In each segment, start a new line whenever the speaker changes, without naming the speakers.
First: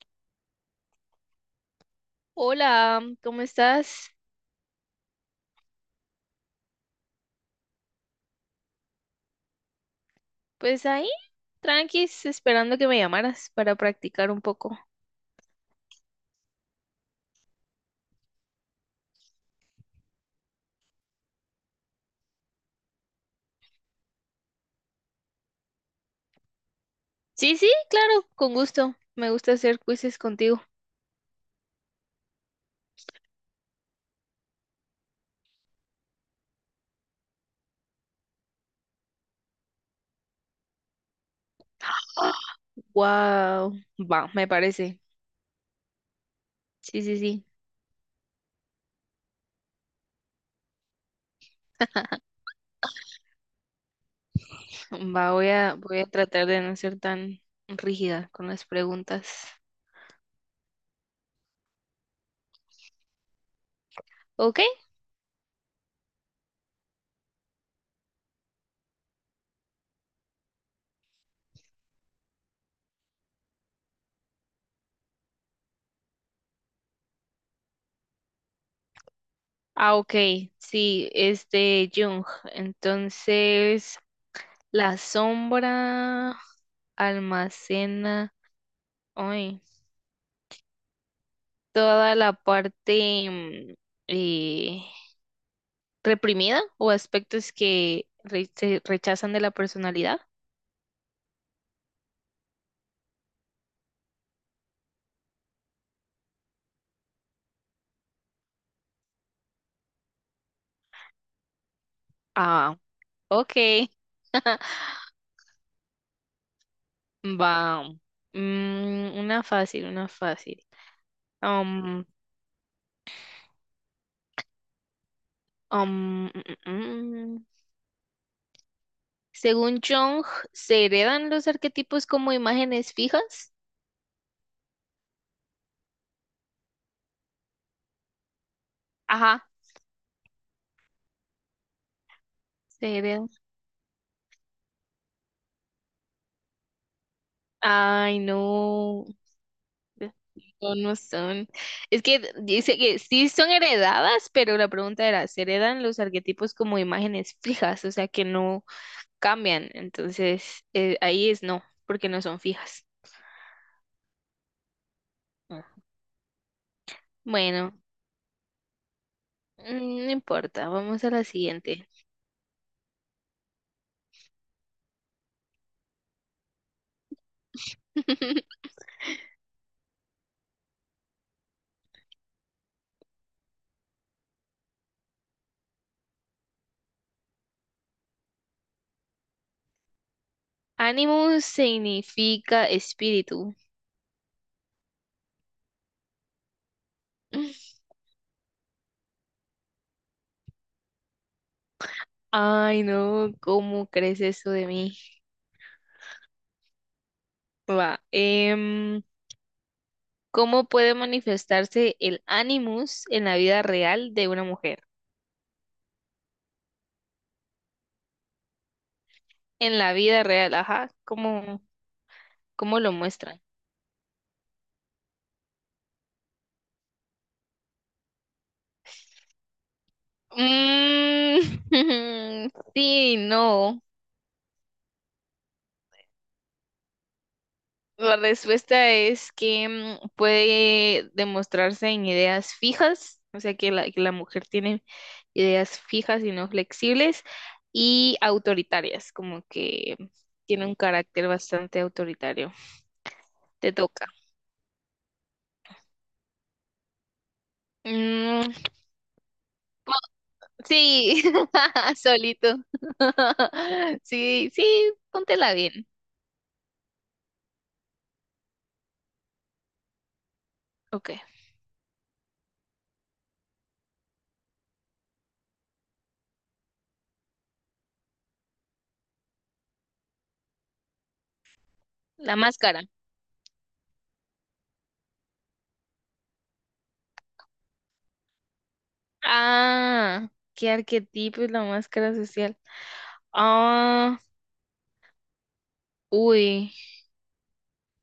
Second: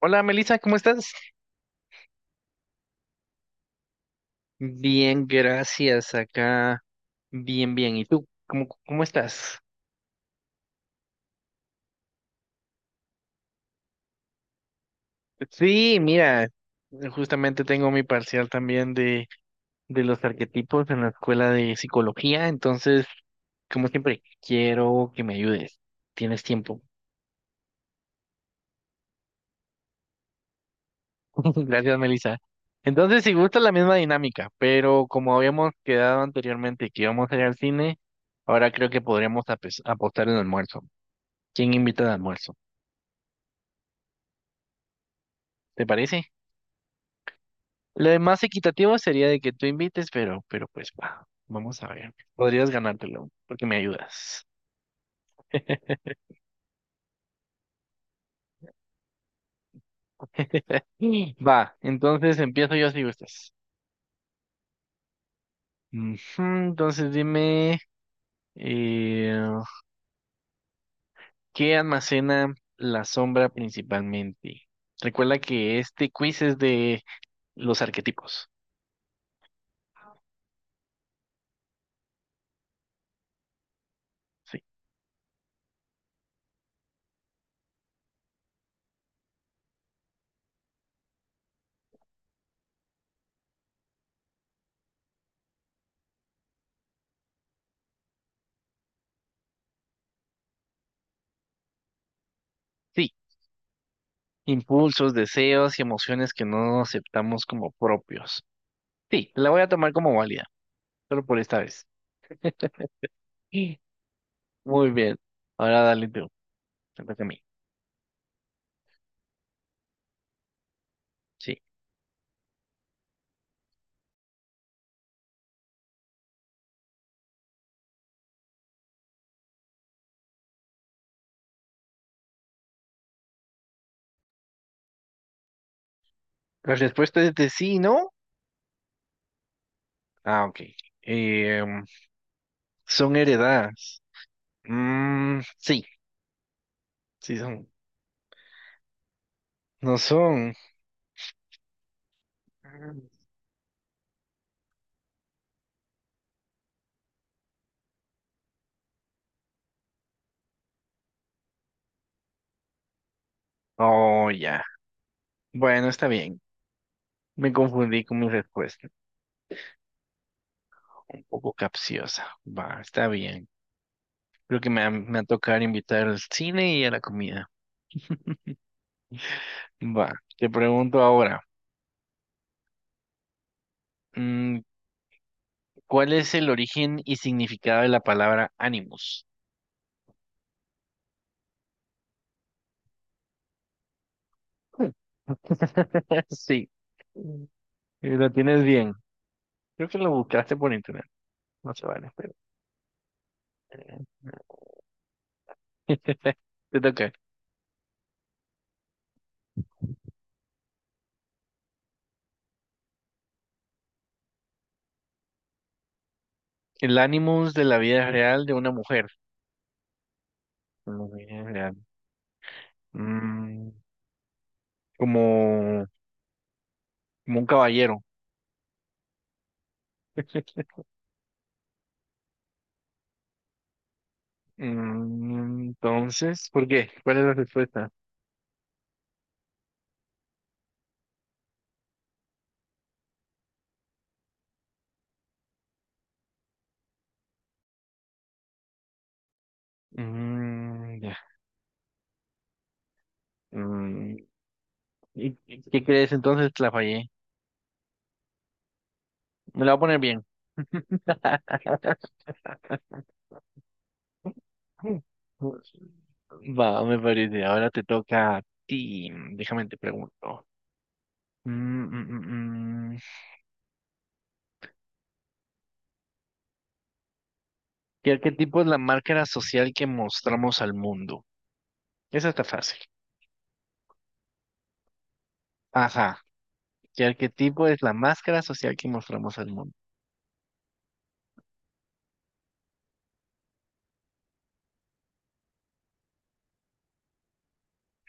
Hola Melissa, ¿cómo estás?
Hola, ¿cómo estás?
Bien, gracias. Acá, bien, bien. ¿Y tú? ¿Cómo estás?
Pues ahí, tranquis, esperando que me llamaras para practicar un poco.
Sí, mira, justamente tengo mi parcial también de los arquetipos en la escuela de psicología, entonces, como siempre, quiero que me ayudes. Tienes tiempo.
Sí, sí, claro, con gusto. Me gusta hacer quizzes contigo.
Gracias, Melissa. Entonces, si gusta la misma dinámica, pero como habíamos quedado anteriormente que íbamos a ir al cine, ahora creo que podríamos apostar el almuerzo. ¿Quién invita al almuerzo?
Wow, va, me parece.
¿Te parece?
Sí, sí, sí.
Lo más equitativo sería de que tú invites, pero pues va, vamos a ver. Podrías ganártelo, porque me ayudas.
Va, voy a tratar de no ser tan rígida con las preguntas.
Va, entonces empiezo yo si gustas.
¿Ok?
Ujú, entonces dime, eh, ¿qué almacena la sombra principalmente? Recuerda que este quiz es de los arquetipos.
Ah, ok. Sí, es de Jung. Entonces,
Sí.
la sombra almacena. Ay, toda la parte eh, reprimida o aspectos que se rechazan de la personalidad.
Sí. Impulsos, deseos y emociones que no aceptamos como propios. Sí, la voy a tomar como válida, solo por esta vez.
Ah, ok.
Muy bien. Ahora dale tú. Te toca a mí.
Va. Una fácil, una fácil.
Sí.
Um, um, mm, mm, mm. Según Jung, ¿se heredan los arquetipos como imágenes fijas?
La respuesta es de sí, ¿no?
Ajá,
Ah, ok. Eh,
se
son
heredan.
heredadas. Mm, sí, sí son.
Ay, no.
No son.
No, no son. Es que dice que
Mm.
sí son heredadas, pero la pregunta era, ¿se heredan los arquetipos como imágenes fijas? O sea, que no cambian. Entonces, ahí es no, porque no son fijas.
Oh, ya.
Ah.
Bueno, está bien. Me
Bueno,
confundí con mi respuesta.
no importa, vamos a
Un
la
poco
siguiente.
capciosa. Va, está bien. Creo que me va a tocar invitar al cine y a la comida. Va, te pregunto ahora. mm, ¿Cuál es el origen y significado de la palabra ánimos?
Animus significa espíritu.
Sí, y lo tienes bien. Creo que lo buscaste por internet. No se vale, pero.
Ay, no, ¿cómo crees eso de mí?
Te toca.
Va, ¿cómo puede manifestarse el animus en la vida real de una mujer?
El ánimos de la vida real de una mujer.
En la vida real, ajá,
La vida
¿cómo,
real.
cómo lo muestran?
Mm, como, como un caballero.
Mm, sí, no.
Mm, entonces, ¿por qué? ¿Cuál es la respuesta?
La respuesta es que puede demostrarse en ideas fijas, o sea que la, mujer tiene ideas fijas y no flexibles, y autoritarias, como que tiene un
Mm, ya.
carácter bastante autoritario. Te toca.
Mm, ¿y qué crees entonces? La fallé.
Mm,
Me la voy a poner bien.
sí, solito. Sí, sí, póntela bien.
Va, me parece. Ahora te toca a ti. Déjame te pregunto.
Ok.
Mm, mm, mm, mm. ¿Qué arquetipo es la máscara social que mostramos al mundo? Esa
La
está fácil.
máscara.
Ajá. ¿Qué arquetipo es la máscara social que mostramos al mundo?
Ah, qué arquetipo es la máscara social. Ah, uy,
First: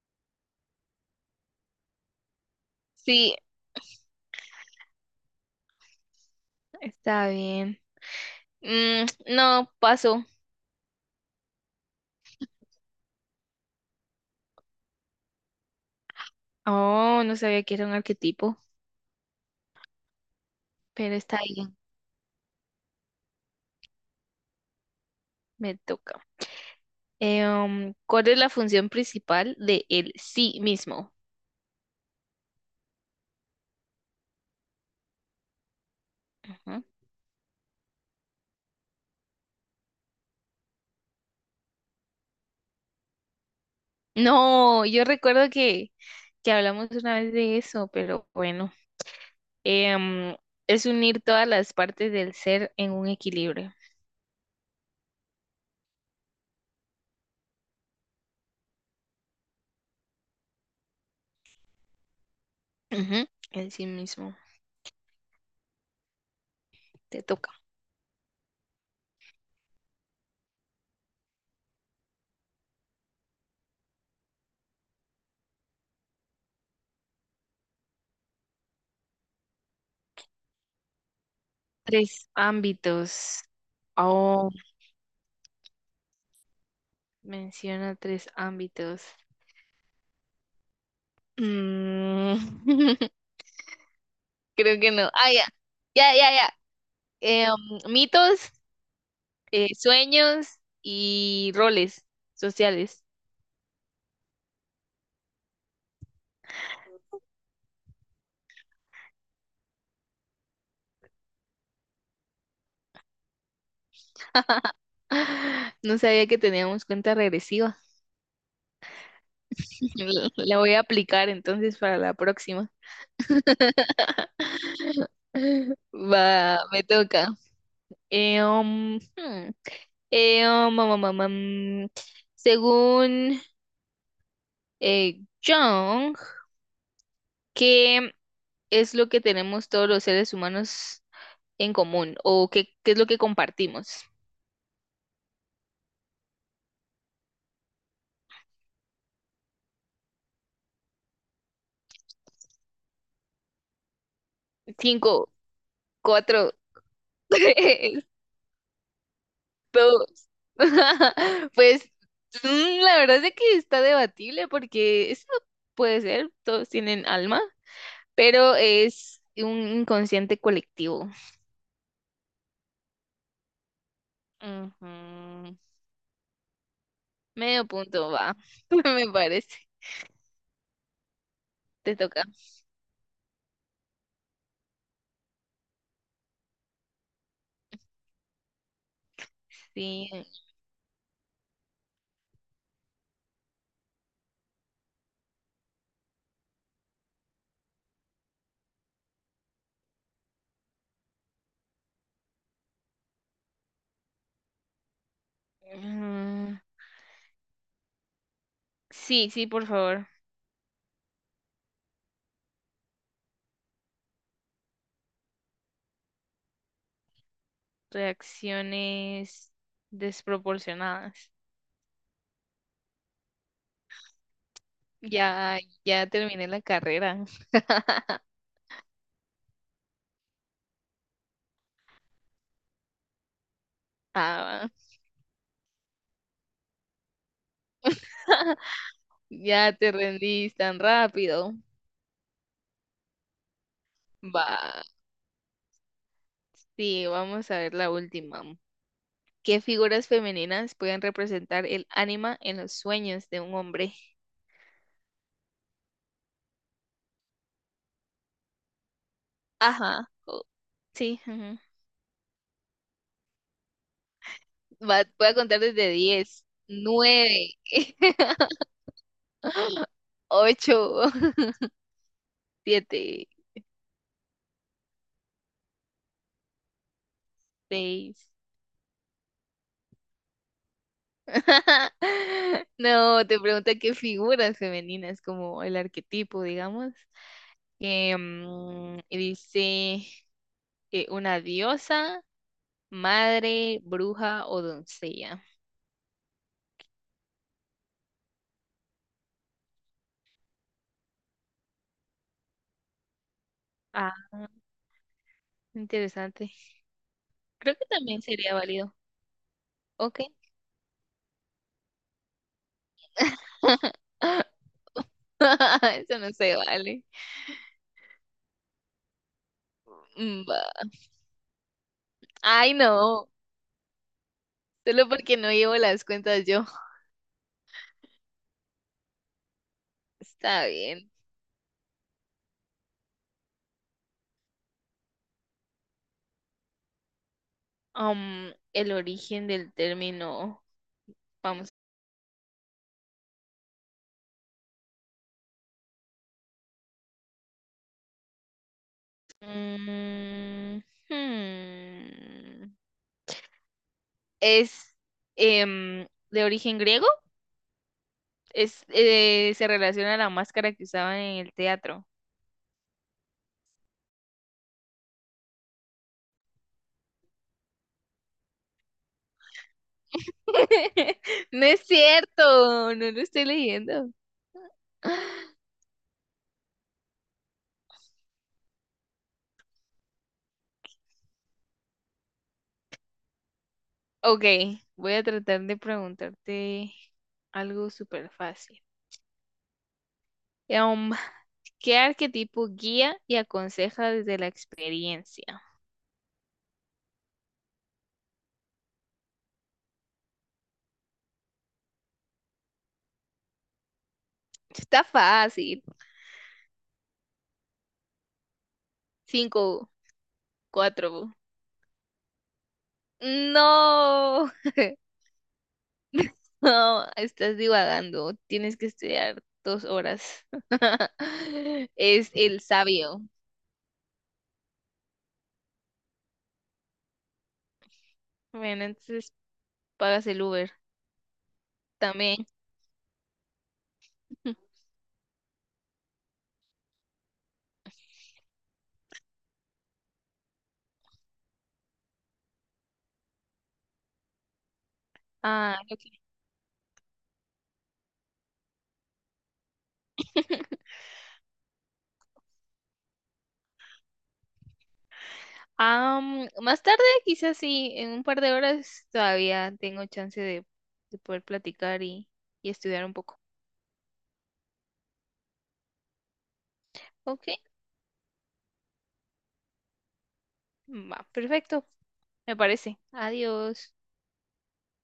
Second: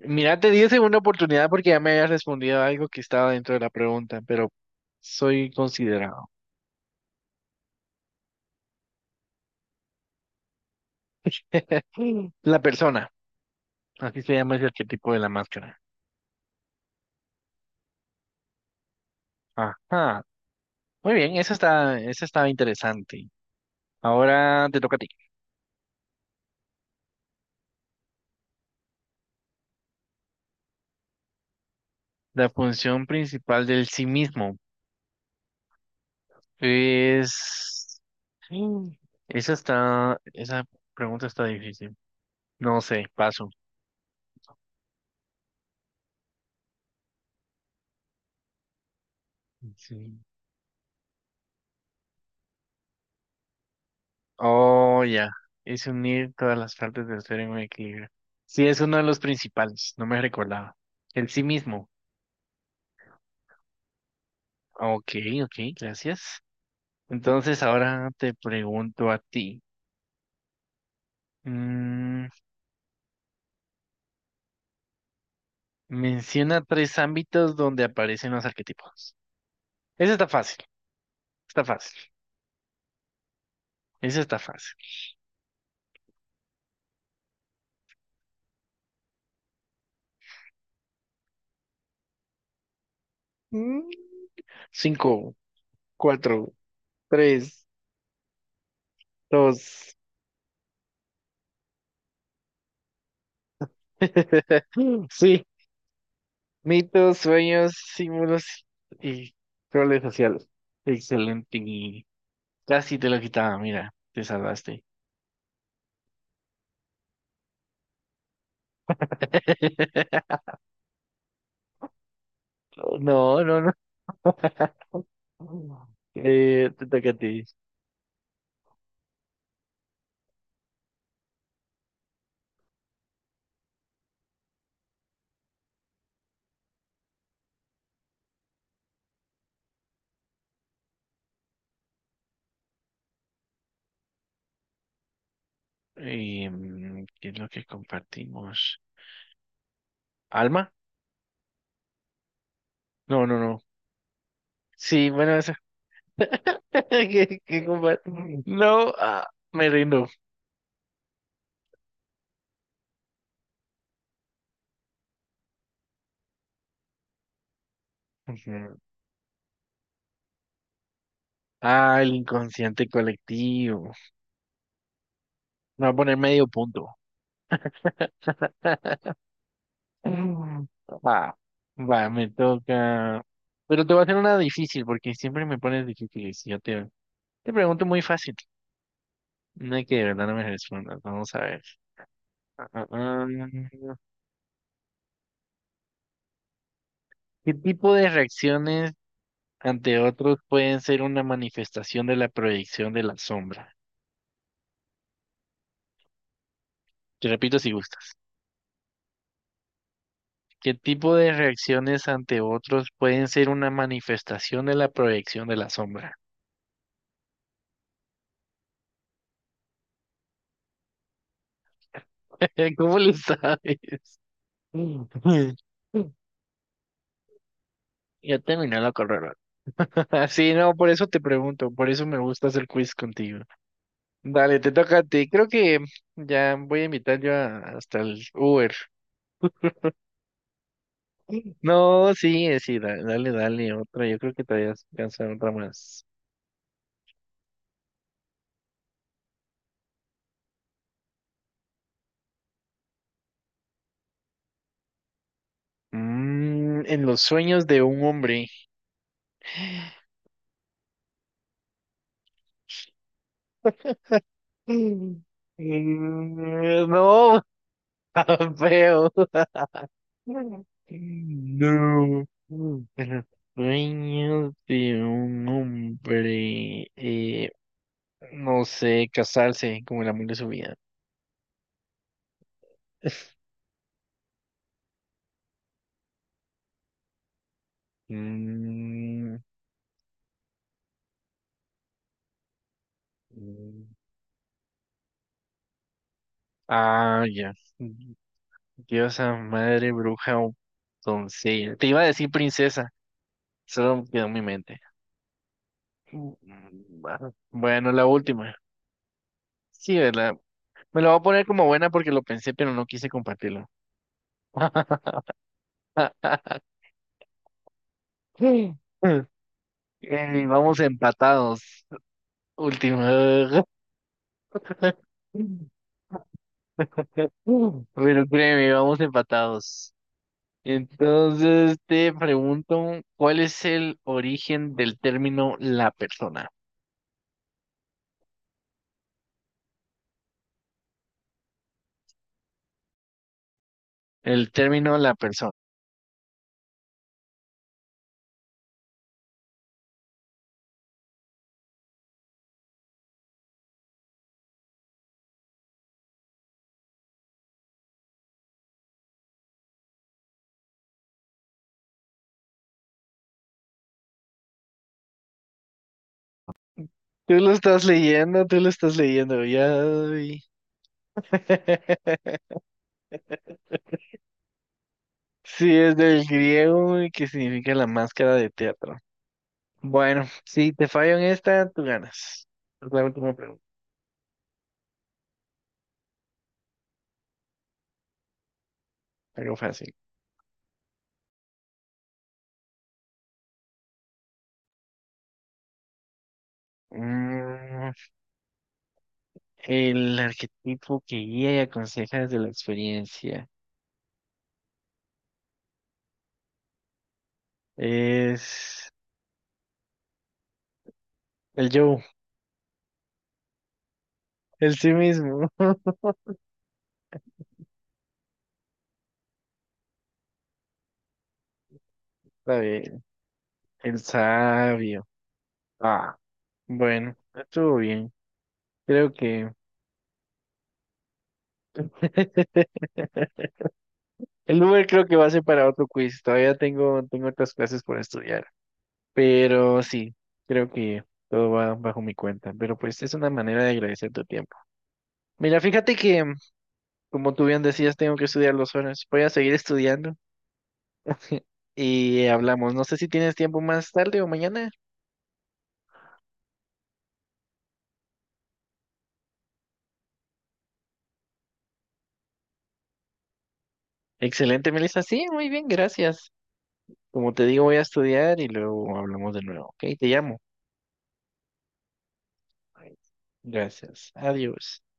Mira, te di esa segunda oportunidad porque ya me habías respondido algo que estaba
sí,
dentro de la pregunta, pero soy considerado.
está bien. Mm, no, paso.
La persona. Así se llama ese arquetipo de la máscara.
Oh, no sabía que era un arquetipo,
Ajá. Muy
pero
bien,
está
esa
bien,
está, esa está interesante. Ahora te toca a ti.
me toca. ¿Cuál es la función principal de el sí mismo?
La función principal del sí mismo
Ujú.
es... Mm. Esa está... Esa pregunta está difícil. No sé, paso.
No, yo recuerdo que hablamos una vez de eso, pero bueno. Eh,
Sí.
um, es unir todas las partes del ser en un equilibrio.
Oh, ya. Es unir todas las partes del ser en un equilibrio. Sí, es uno de los principales. No me recordaba. El sí mismo.
Ujú, en sí mismo.
Ok, ok, gracias.
Te toca.
Entonces ahora te pregunto a ti. Mm, menciona tres ámbitos donde aparecen los arquetipos. Ese está fácil, está fácil.
Tres ámbitos.
Ese está
Oh,
fácil.
menciona tres ámbitos. Mm,
Mm,
creo que no. Ah,
cinco,
ya. Ya, ya, ya.
cuatro,
Eh,
tres,
mitos,
dos.
sueños y roles sociales.
Sí, mitos, sueños, símbolos y roles sociales. Excelente. Casi te lo quitaba, mira, te salvaste.
No sabía que teníamos cuenta regresiva. La voy a aplicar entonces para la próxima.
No, no, no.
Va, me
Te toca a
toca.
ti.
Um, hmm. Um, um, um, um, um, según Jung, ¿qué es lo que tenemos todos los seres humanos en común? ¿O qué es lo que compartimos?
Em, ¿qué es lo que compartimos? ¿Alma? No, no, no. Sí,
Cinco,
bueno, eso.
cuatro,
¿Qué, qué compa-
tres,
No, ah, me rindo.
dos. Pues la verdad es que está debatible porque eso puede ser, todos tienen alma, pero es un inconsciente colectivo.
Ah, el inconsciente colectivo.
Ujú.
Me va a poner medio punto.
Medio
Mm.
punto va, me parece.
Ah,
Te
va,
toca.
me toca. Pero te voy a hacer una difícil porque siempre me pones difíciles. Y yo te pregunto muy fácil. No hay que de
Sí.
verdad no me respondas. Vamos a ver. Ah, ah, ah. ¿Qué tipo de reacciones ante otros pueden ser una manifestación de la proyección de la sombra?
Mm,
Te repito si gustas.
sí, sí, por favor.
¿Qué tipo de reacciones ante otros pueden ser una manifestación de la proyección de la sombra?
Reacciones desproporcionadas.
¿Cómo lo sabes?
Ya, ya terminé la carrera.
Ya terminé la carrera. Sí, no, por eso te pregunto, por eso me gusta hacer quiz contigo. Dale,
Ah,
te toca a ti. Creo que ya voy a invitar yo hasta el Uber.
ya te rendís tan rápido.
No, sí, sí, dale, dale, otra. Yo creo que todavía
Va.
alcanza otra más.
Sí, vamos a ver la última. ¿Qué figuras femeninas pueden representar el ánima en los sueños de un hombre?
Mm, en los sueños de un hombre.
Ajá. Sí, ajá. Va,
Mm,
voy a contar desde 10
mm, no,
9
feo. No.
8
Los
7
sueños de un hombre.
6
No sé, casarse como el amor de su vida.
No, te pregunta qué figuras femeninas, como el arquetipo, digamos. Y
Mm,
dice una diosa, madre,
mm.
bruja o doncella.
Ah, ya. Diosa, madre, bruja o doncella. Te iba a decir princesa, solo
Ah,
quedó en mi mente. Mm,
interesante.
ah,
Creo que
bueno, la
también
última.
sería válido.
Sí,
Ok.
¿verdad? Me lo voy a poner como buena porque lo pensé, pero no quise compartirlo.
Eso no se vale.
Sí.
Mm, va.
Vamos empatados.
Ay, no.
Última.
Solo porque no llevo las cuentas yo.
Pero créeme, vamos empatados.
Está bien.
Entonces te pregunto, ¿cuál es el origen del término la persona?
El origen del término. Vamos
El término la persona.
Mm, hmm. Es de origen griego, se relaciona a la máscara que usaban en el teatro.
Tú lo estás leyendo, tú lo estás leyendo, ya vi.
No es cierto, no lo estoy leyendo.
Sí, es del griego y que significa la máscara de teatro. Bueno, si te fallo en esta, tú ganas. Es la última pregunta,
Ok, voy a tratar de preguntarte algo súper fácil.
algo fácil.
Em, ¿Qué arquetipo guía y aconseja desde la experiencia?
Mm, el arquetipo que guía y aconseja desde la experiencia
Está fácil.
es
Cinco, cuatro.
el yo,
No.
el sí mismo.
No, estás divagando. Tienes que estudiar 2 horas. Es
Está
el
bien,
sabio.
el sabio. Ah, bueno, estuvo bien.
Bueno,
Creo
entonces
que
pagas el Uber también.
el Uber creo que va a ser para otro quiz. Todavía tengo otras clases por estudiar. Pero sí, creo que todo va bajo mi cuenta. Pero pues es una manera de agradecer tu tiempo. Mira,
Ah,
fíjate
ok.
que, como tú bien decías, tengo que estudiar 2 horas. Voy a seguir estudiando. Y hablamos. No sé si tienes tiempo más tarde o mañana.
Ah, más tarde, quizás sí, en un par de horas todavía tengo chance de, poder platicar y estudiar un poco.
Excelente, Melissa. Sí, muy bien, gracias. Como te
Ok,
digo, voy a estudiar y luego hablamos de nuevo, ¿ok? Te llamo.
va, perfecto, me parece. Adiós.
Gracias. Adiós.